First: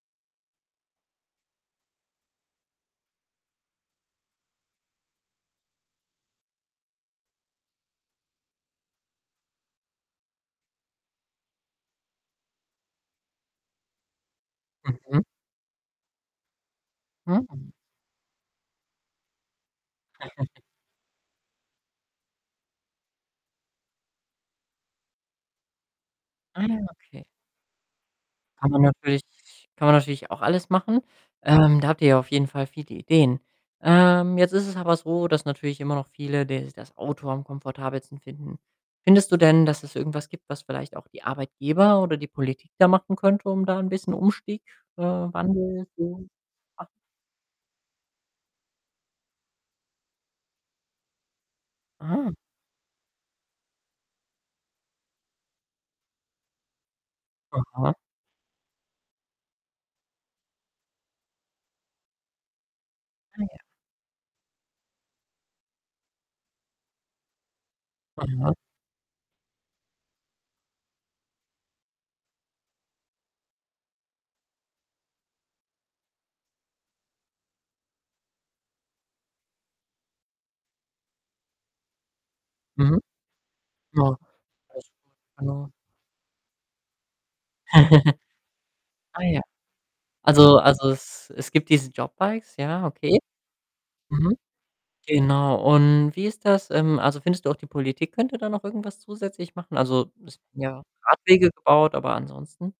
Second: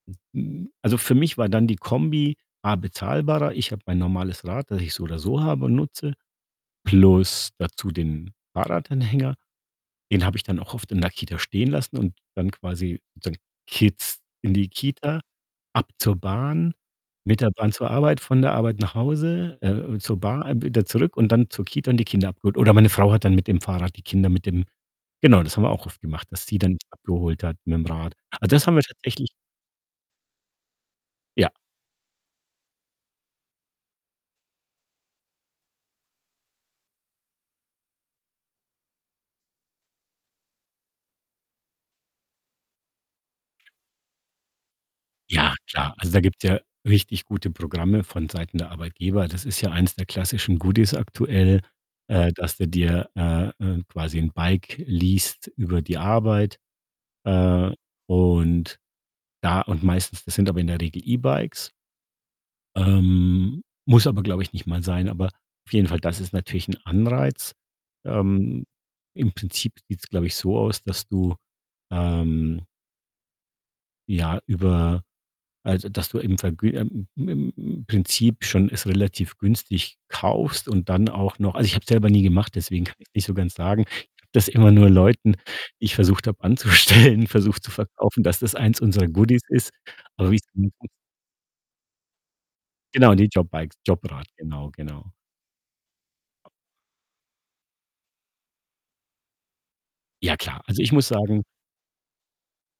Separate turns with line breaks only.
Also, für mich war dann die Kombi A bezahlbarer. Ich habe mein normales Rad, das ich so oder so habe und nutze, plus dazu den Fahrradanhänger. Den habe ich dann auch oft in der Kita stehen lassen und bin dann quasi sozusagen Kids in die Kita,
Mhm.
ab zur Bahn, mit der
Mhm.
Bahn zur Arbeit, von der Arbeit nach Hause, äh, äh, zur Bahn, wieder zurück und dann zur Kita und die Kinder abgeholt. Oder meine Frau hat dann mit dem Fahrrad die Kinder mit dem genau, das haben wir auch oft gemacht, dass sie
Ah,
dann
ja,
die
okay.
abgeholt hat mit'm Rad. Also, das
Kann
haben
man
wir
natürlich
tatsächlich
kann man natürlich auch alles machen.
Ja.
Ähm, da habt ihr ja auf jeden Fall viele Ideen. Ähm, jetzt ist es aber so, dass natürlich immer noch viele des das Auto am komfortabelsten finden. Findest du denn, dass es irgendwas gibt, was vielleicht auch die Arbeitgeber oder die Politik da machen könnte, um da 'n bisschen Umstieg äh,
Ja,
Wandel
klar. Also, da
zu
gibt's ja
machen?
richtig gute Programme vonseiten der Arbeitgeber. Das ist ja eins der klassischen Goodies aktuell,
Ah.
äh, dass du dir, äh, äh, quasi 'n Bike least über die Arbeit, äh,
Aha.
und da und meistens das sind aber in der Regel E-Bikes.
Ah, ja.
Ähm, muss aber, glaube ich, nicht mal sein, aber auf jeden Fall, das ist natürlich 'n Anreiz.
Aha.
Ähm, im Prinzip sieht's, glaube ich, so aus, dass du, ähm ja, über also, dass du im Vergü im im im Prinzip schon es relativ günstig kaufst und dann auch noch also, ich habe es selber nie gemacht, deswegen kann
Mhm.
ich's nicht so ganz sagen. Ich
Ja,
habe das immer
alles
nur Leuten,
gut. Ja.
die ich versucht habe anzustellen, versucht zu verkaufen, dass das eins unserer
Ah, ja.
Goodies ist. Aber wie's
Also
genau
also,
funkt
es es gibt diese JobBikes, ja,
genau,
okay.
die JobBikes, JobRad,
Mhm.
genau, genau.
Genau. Und wie ist das ähm, also, findest du auch die Politik könnte da noch irgendwas zusätzlich machen? Also,
Ja,
es
klar. Also,
ja,
ich muss sagen
Radwege gebaut, aber ansonsten